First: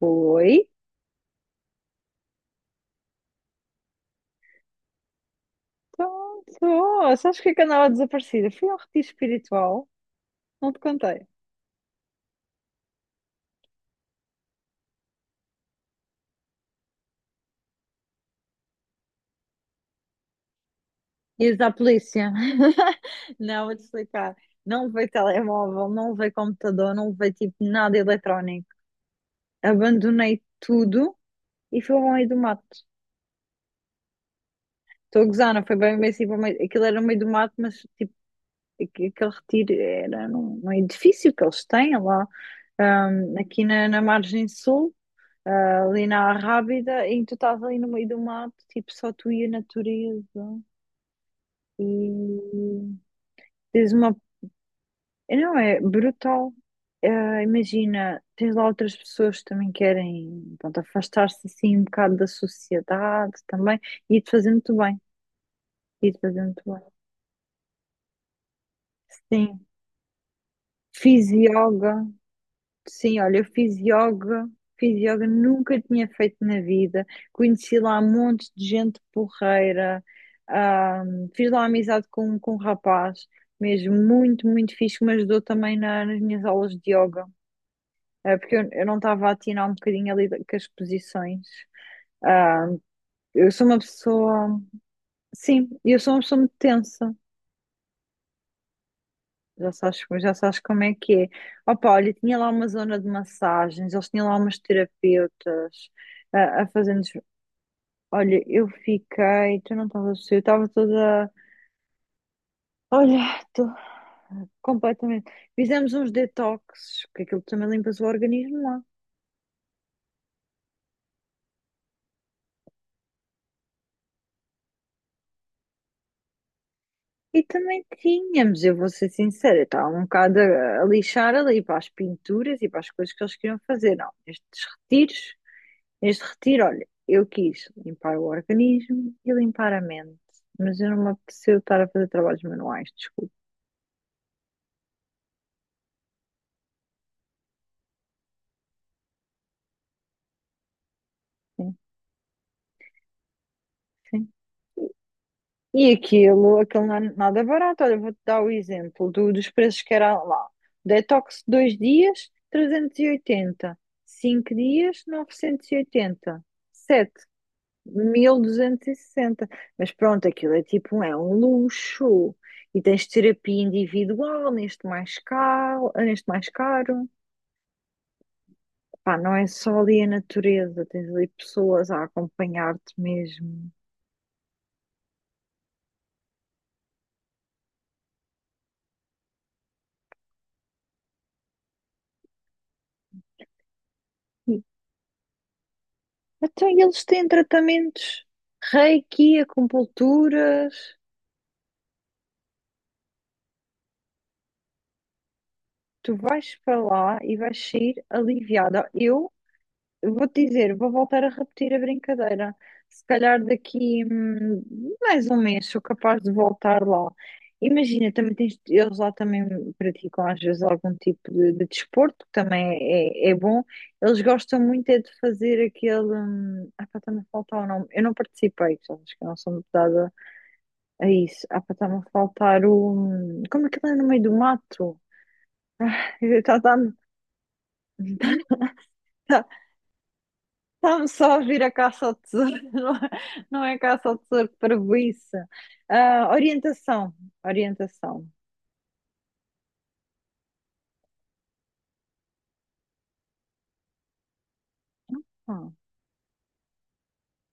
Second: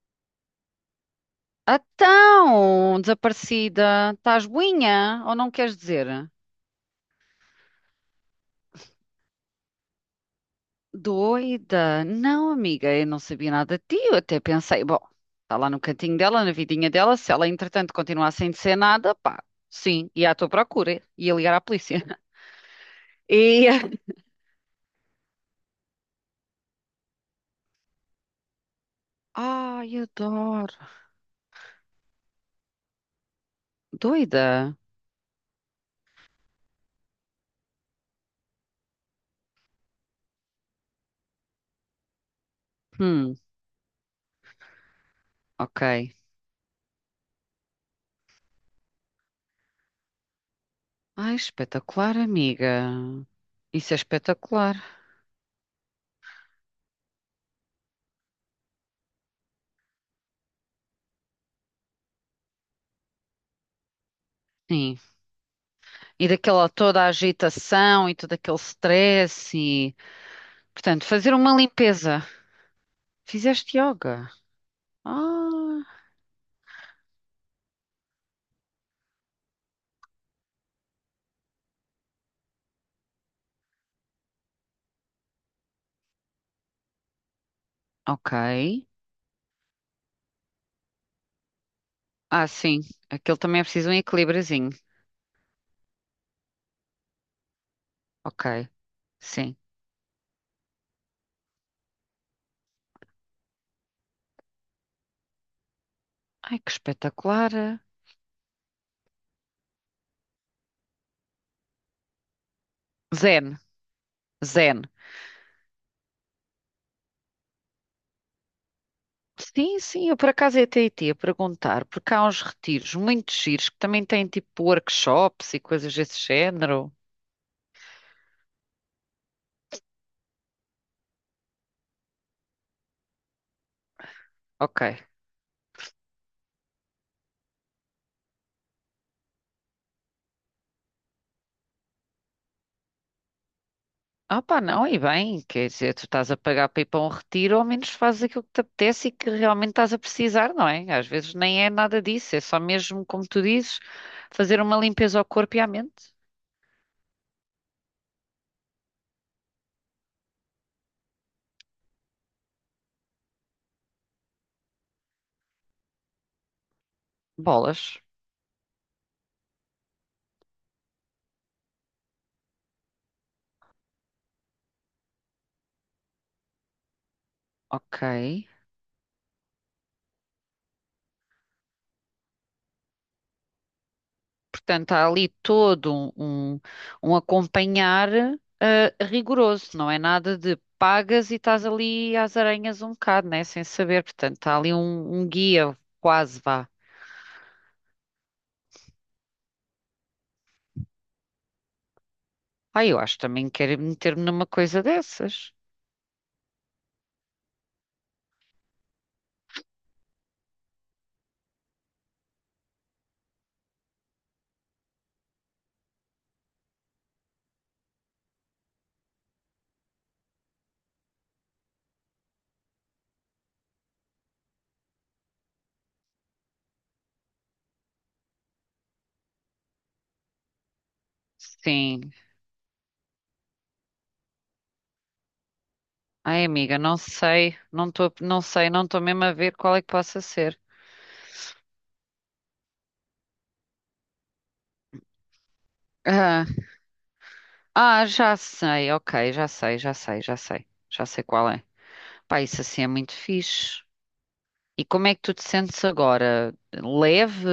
Oi. Então, desaparecida, estás boinha ou não queres dizer? Então, sou. Sabes o que é que andava desaparecida? Fui ao retiro espiritual, não te contei. Doida? Não, amiga, eu não sabia nada de ti. Eu até pensei, bom, está lá no cantinho dela, na vidinha dela. Se ela, entretanto, continuar sem dizer nada, pá, sim, ia à tua procura, ia ligar Ias à à polícia. polícia. Não, E. vou-te explicar. Não levei telemóvel, não levei computador, não levei tipo nada eletrónico. Ai, Abandonei adoro. tudo e fui ao meio do mato. Doida? Estou a gozar, não foi bem, bem assim, para o meio aquilo era no meio do mato, mas tipo, aquele retiro era num edifício que eles têm lá, Hum, aqui na margem sul. ok. Ah, ali na Rábida e tu estás ali no meio do mato, tipo, só tu e a natureza. Ai, E espetacular, amiga. tens Isso é uma. espetacular. Não, é brutal. Imagina, tens lá outras pessoas que também querem, pronto, afastar-se assim um bocado da sociedade também. E te fazer muito Sim. bem. E te E fazer muito daquela bem. toda a agitação e todo aquele stress Sim. e. Portanto, Fiz fazer uma yoga. limpeza. Sim, olha, eu Fizeste yoga. Fiz yoga, nunca Ah, tinha feito na vida. Conheci lá um monte de gente porreira, fiz lá amizade com um rapaz, mesmo muito, muito fixe, que me ajudou também nas minhas aulas de yoga, ok. Porque eu não estava a atinar um bocadinho com as posições. Ah, Ahm, sim. Aquele eu também é sou uma preciso um pessoa, equilíbriozinho. sim, eu sou uma pessoa muito tensa. Ok. Sim. Já sabes como é que é. Opa, olha, tinha lá uma zona de massagens, eles tinham lá umas terapeutas Ai, a que fazer-nos. espetacular. Olha, eu fiquei, tu não estavas a perceber, eu estava toda. Olha, Zen. estou Zen. completamente. Fizemos uns detoxes, porque aquilo também limpas o organismo lá. Sim, sim, eu por acaso ia até ia perguntar, porque há uns retiros muito giros que também têm tipo workshops e coisas desse género. E também tínhamos, eu vou ser sincera, eu estava um bocado a lixar ali para as pinturas e para as coisas que eles queriam fazer. Não, estes Ok. retiros. Neste retiro, olha, eu quis limpar o organismo e limpar a mente, mas eu não me apeteceu estar a fazer trabalhos manuais, desculpe. Ah pá, não, e bem, quer dizer, tu estás a pagar para ir para um retiro, ao menos fazes aquilo que te apetece e que realmente estás a precisar, não é? Às vezes nem é Sim, nada disso, é só mesmo, como tu dizes, sim. fazer uma limpeza ao corpo e à E mente. aquilo, aquilo não é nada barato. Olha, vou-te dar o exemplo dos preços que era lá. Detox 2 dias, 380. Cinco dias, 980. 7, Bolas, 1260. Mas pronto, aquilo é tipo, é um luxo. E tens terapia individual, neste mais caro, neste mais caro. ok. Pá, não é só ali a natureza, tens ali pessoas a acompanhar-te mesmo. Portanto, há ali todo um acompanhar rigoroso, não é nada de pagas e estás ali às aranhas um bocado, né? Sem saber, portanto, há E, ali um guia, quase então, vá. e eles têm tratamentos reiki, acupunturas. Ah, eu acho que também quero meter-me numa coisa dessas. Tu vais para lá e vais sair aliviada. Eu vou-te dizer, vou voltar a repetir a brincadeira. Se calhar daqui mais um mês sou capaz de voltar lá. Imagina, também tens, eles lá também praticam às vezes algum tipo de desporto, que também é, é bom. Eles gostam muito é de fazer aquele. Ah, pá, está-me a faltar o nome. Eu não participei, já acho que eu não sou muito dada a isso. Ah, pá, está-me a Sim. faltar o. Como é que ele é no meio do mato? Ai, amiga, Está-me não sei, não estou, não sei, não estou mesmo a ver qual é que possa ser. Está-me só a vir a caça ao tesouro, não é, não é caça ao tesouro, que parvoíce. Ah, Ah, orientação, orientação. já sei, ok, já sei, já sei, já sei, já sei qual é. Pá, isso assim é muito fixe. E como é que tu te sentes agora? Leve,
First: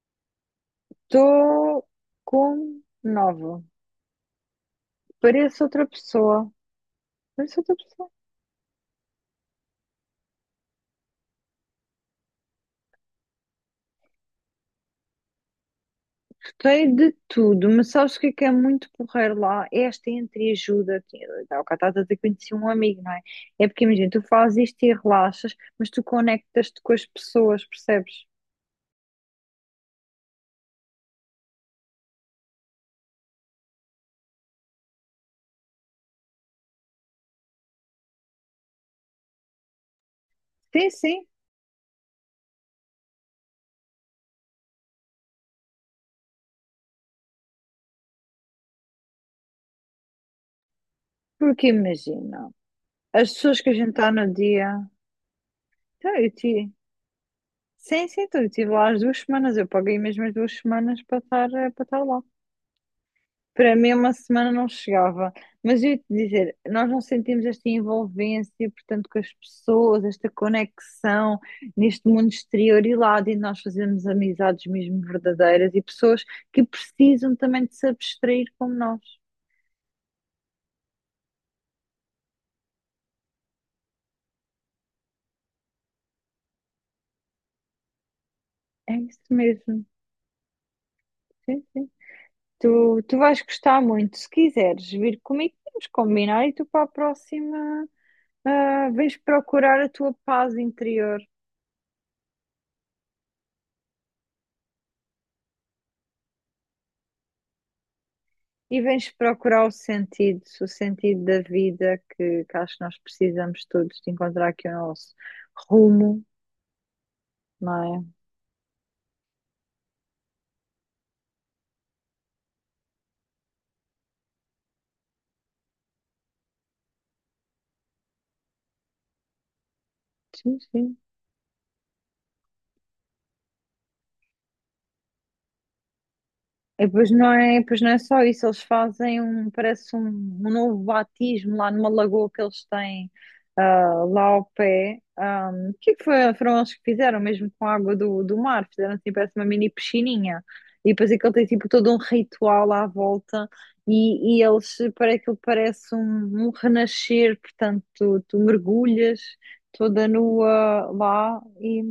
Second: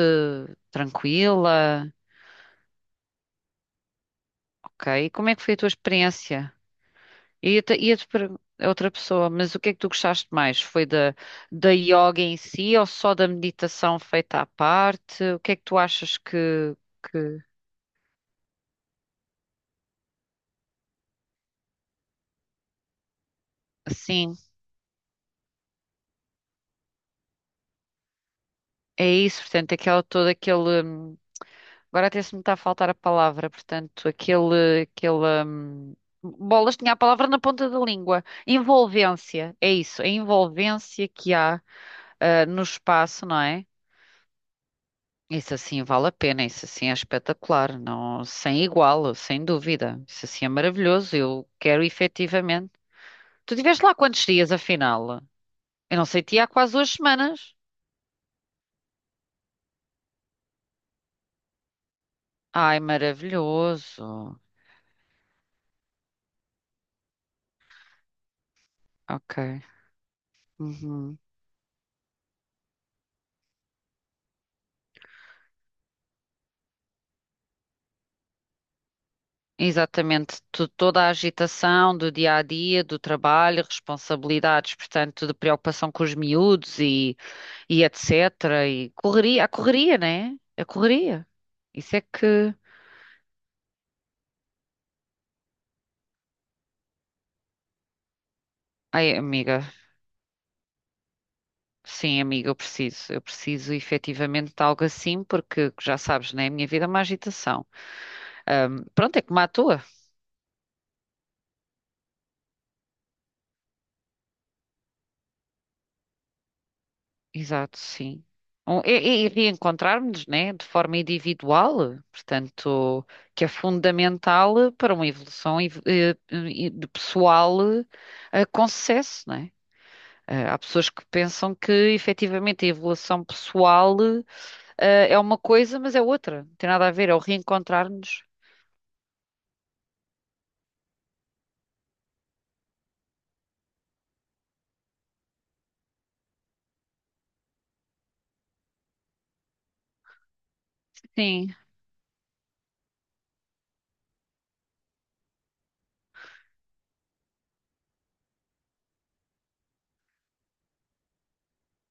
Estou tranquila? com nova, Ok, e como é que foi a pareço tua outra pessoa, experiência? pareço outra Ia-te pessoa. per- a outra pessoa, mas o que é que tu gostaste mais? Foi da, da yoga em si ou só da meditação feita à parte? O que é que tu achas Gostei de que tudo, mas sabes o que é muito porreiro lá? É esta entreajuda, tá, o cara está que conheci um amigo, não é? É porque, imagina, tu assim? fazes isto e relaxas, mas tu conectas-te com as pessoas, percebes? É isso, portanto, aquela, todo aquele. Agora até se me está a faltar a palavra, portanto, aquele, aquele. Bolas, tinha a palavra na ponta da língua. Envolvência, é isso, a Sim, envolvência sim, que há no espaço, não é? Isso assim vale a pena, isso assim é espetacular, não, sem igual, sem dúvida. Isso assim é maravilhoso, eu porque quero imagina, efetivamente. as Tu pessoas que a estiveste gente lá está quantos no dias, dia. afinal? Eu não Então, sei, eu te há tive. quase duas semanas. Sim, sim, então, eu estive lá as duas semanas. Eu paguei mesmo as duas semanas para estar, para estar lá. Ai, Para mim, maravilhoso. uma semana não chegava. Mas eu ia te dizer, nós não sentimos esta envolvência, portanto, com as Ok. pessoas, esta Uhum. conexão neste mundo exterior e lá dentro nós fazemos amizades mesmo verdadeiras e pessoas que precisam também de se abstrair como nós. Exatamente, Tu- toda a agitação do dia a dia, do trabalho, responsabilidades, portanto, de preocupação com os miúdos e etc. E É isso correria, a mesmo. correria, né? A correria. Sim, sim. Isso é que. Tu, tu vais gostar muito. Se quiseres vir comigo, podemos combinar e tu para a próxima. Ah, Ai, vens amiga, procurar a tua paz interior sim, amiga, eu preciso. Eu preciso efetivamente de algo assim, porque já sabes, né? A minha vida é uma agitação. e vens Pronto, é como a procurar tua. O sentido da vida que acho que nós precisamos todos de encontrar aqui o nosso rumo, não Exato, é? sim. E, e reencontrarmos, né, de forma individual, portanto, que é fundamental para uma evolução de pessoal com sucesso, né? Há Sim, pessoas sim. que pensam que efetivamente a evolução pessoal é uma coisa, mas é outra. Não tem E nada a ver, é o pois não é só reencontrar-nos. isso, eles fazem um, parece um, um novo batismo lá numa lagoa que eles têm ah, lá ao pé. Ah, o que é que foi, foram eles que fizeram, mesmo com a água do mar? Fizeram assim, parece uma mini piscininha. E depois aquilo tem Sim. tipo todo um ritual à volta e eles, para aquilo parece um, um renascer, portanto, tu, tu mergulhas toda nua lá e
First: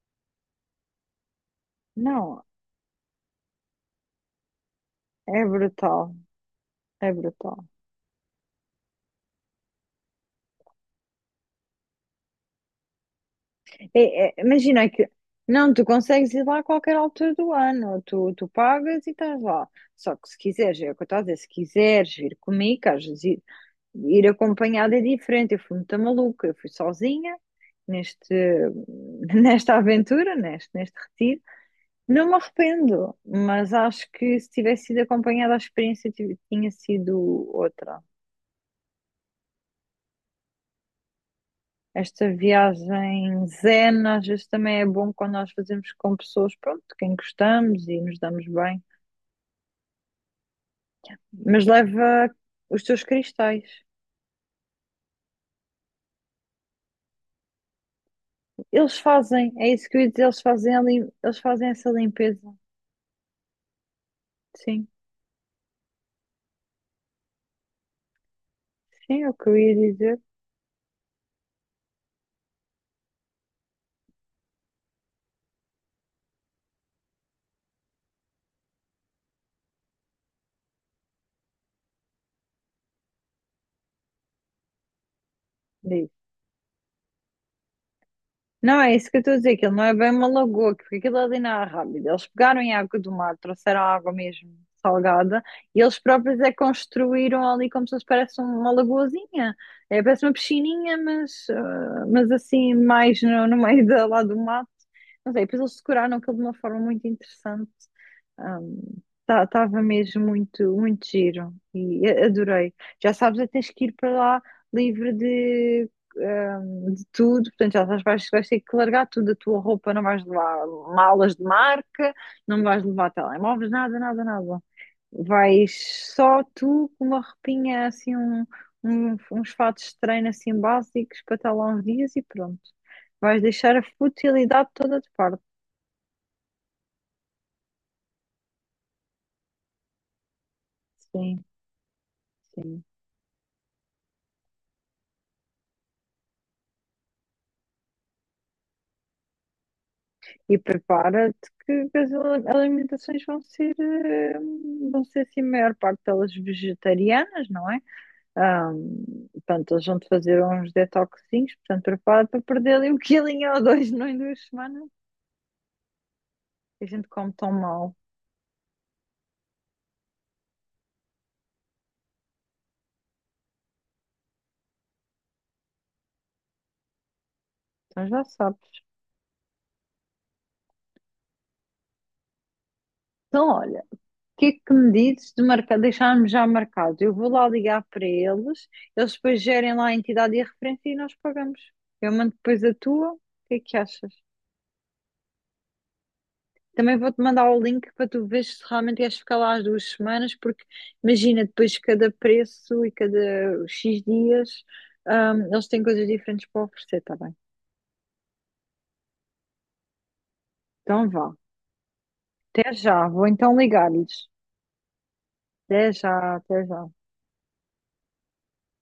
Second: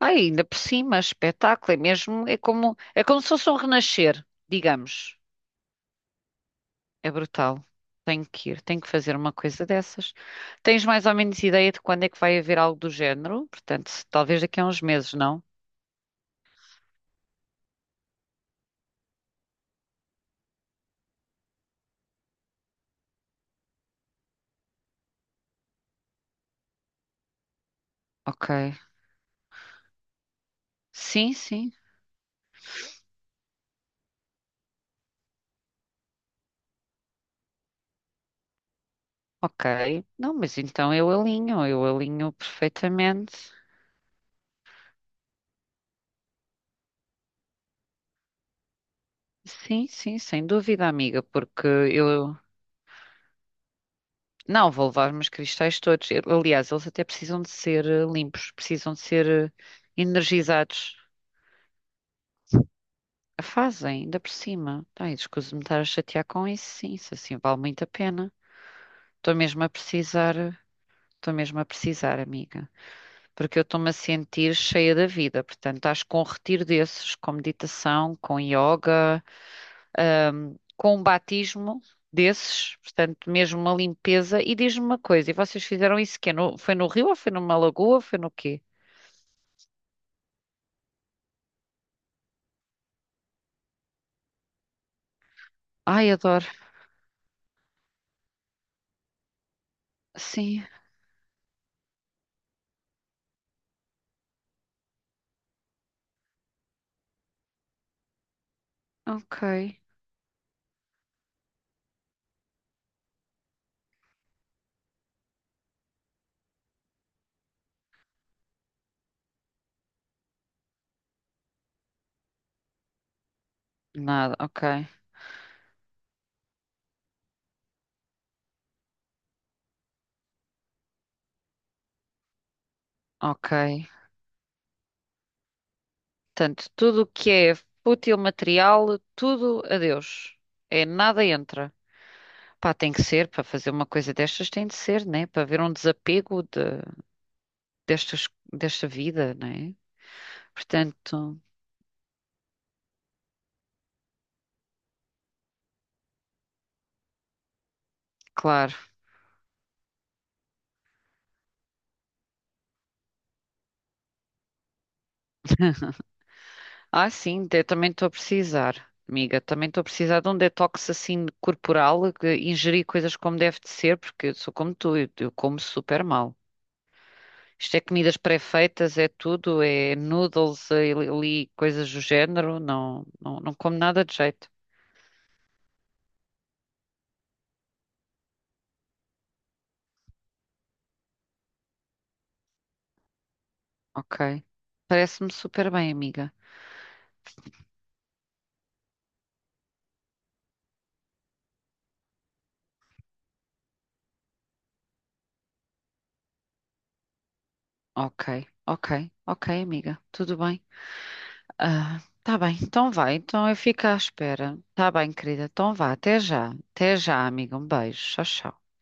Ah, ainda por cima, espetáculo, é mesmo, não, é como se fosse um renascer, digamos. é brutal, É é brutal. brutal. Tenho que ir, tenho que fazer uma coisa dessas. Tens mais ou menos ideia de quando é que vai haver algo do género? Portanto, se- talvez daqui a uns Imagina que meses, não? não, tu consegues ir lá a qualquer altura do ano, tu, tu pagas e estás lá. Só que se quiseres, é o que eu estou a dizer, se quiseres vir comigo, que às vezes ir, ir acompanhada é diferente. Eu fui muito maluca, eu fui sozinha neste, Ok. nesta aventura, neste, neste Sim, retiro. sim. Não me arrependo, mas acho que se tivesse sido acompanhada, a experiência tinha sido outra. Ok. Não, mas então eu Esta alinho viagem perfeitamente. zen às vezes também é bom quando nós fazemos com pessoas, pronto, de quem gostamos e nos damos bem. Sim, sim, sem dúvida, amiga, Mas porque leva eu. os teus cristais. Não, vou levar meus cristais todos. Eu- Aliás, eles até precisam de ser limpos, precisam Eles de ser fazem, é isso que eu ia dizer, eles fazem, energizados. Eles fazem essa limpeza. Fazem, ainda por cima. Sim, Ai, desculpe-me estar a chatear com isso, sim, isso assim vale muito a pena. sim, é Estou o que eu mesmo a ia dizer. precisar, estou mesmo a precisar, amiga, porque eu estou-me a sentir cheia da vida. Portanto, acho que com um retiro desses, com meditação, com yoga, com um batismo desses, portanto, mesmo uma limpeza. E diz-me uma coisa, e vocês fizeram Diz. isso quê? No- foi no rio ou foi numa lagoa? Foi no quê? Não, é isso que eu estou a dizer, que ele não é bem uma lagoa, que- porque aquilo é ali não é rápido. Eles pegaram em água do mar, trouxeram água mesmo salgada, e eles Ai, próprios adoro. é que construíram ali como se fosse parece um, uma lagoazinha. É, parece uma Sim, piscininha, mas, ah, mas assim, mais no, no meio da, lá do mato. Não sei, depois eles decoraram aquilo de uma forma muito interessante. ok. Estava mesmo muito, muito giro, adorei. Já sabes, é que tens que ir para lá livre de tudo, portanto, já sabes, vais, vais ter que largar tudo a tua roupa, não vais levar malas de marca, não vais levar telemóveis, nada, nada, Nada, nada. ok, Vais só tu com uma roupinha assim, um, uns fatos de treino assim básicos para estar lá uns dias e pronto. Vais ok. deixar a futilidade toda de parte. Portanto, tudo o que é fútil material, tudo adeus. É nada Sim, entra. Pá, sim. tem que ser, para fazer uma coisa destas tem de ser, né? Para haver um desapego de, destas, desta vida, né? E Portanto, prepara-te que as alimentações vão ser, vão ser assim, a maior parte delas vegetarianas, não é? claro. Portanto, eles vão te fazer uns detoxinhos, portanto, prepara para perder ali um quilinho ou dois não em duas semanas. A gente Ah, come sim, tão eu também mal, estou a precisar, amiga. Também estou a precisar de um detox assim corporal, que ingerir coisas como deve de ser, porque eu sou como tu, eu como super mal. Isto é então comidas já sabes. pré-feitas, é tudo, é noodles, é ali, coisas do género. Não, não, Então, não como olha, o nada de que jeito. é que me dizes de marcar, deixarmos já marcado? Eu vou lá ligar para eles, eles depois gerem lá a entidade e a referência e nós pagamos. Eu mando depois a tua, o que é que achas? Ok. Parece-me super bem, amiga. Também vou-te mandar o link para tu veres se realmente queres ficar lá as duas semanas, porque imagina, depois cada preço e cada X dias, eles têm coisas diferentes para oferecer, tá bem? Ok, ok, ok, amiga. Tudo bem? Então vá. Ah, tá bem, Até então já, vai. vou Então eu então fico à ligar-lhes. espera. Tá bem, querida. Então vá. Até Até já, já. até já. Até já, amiga. Um beijo. Tchau, tchau.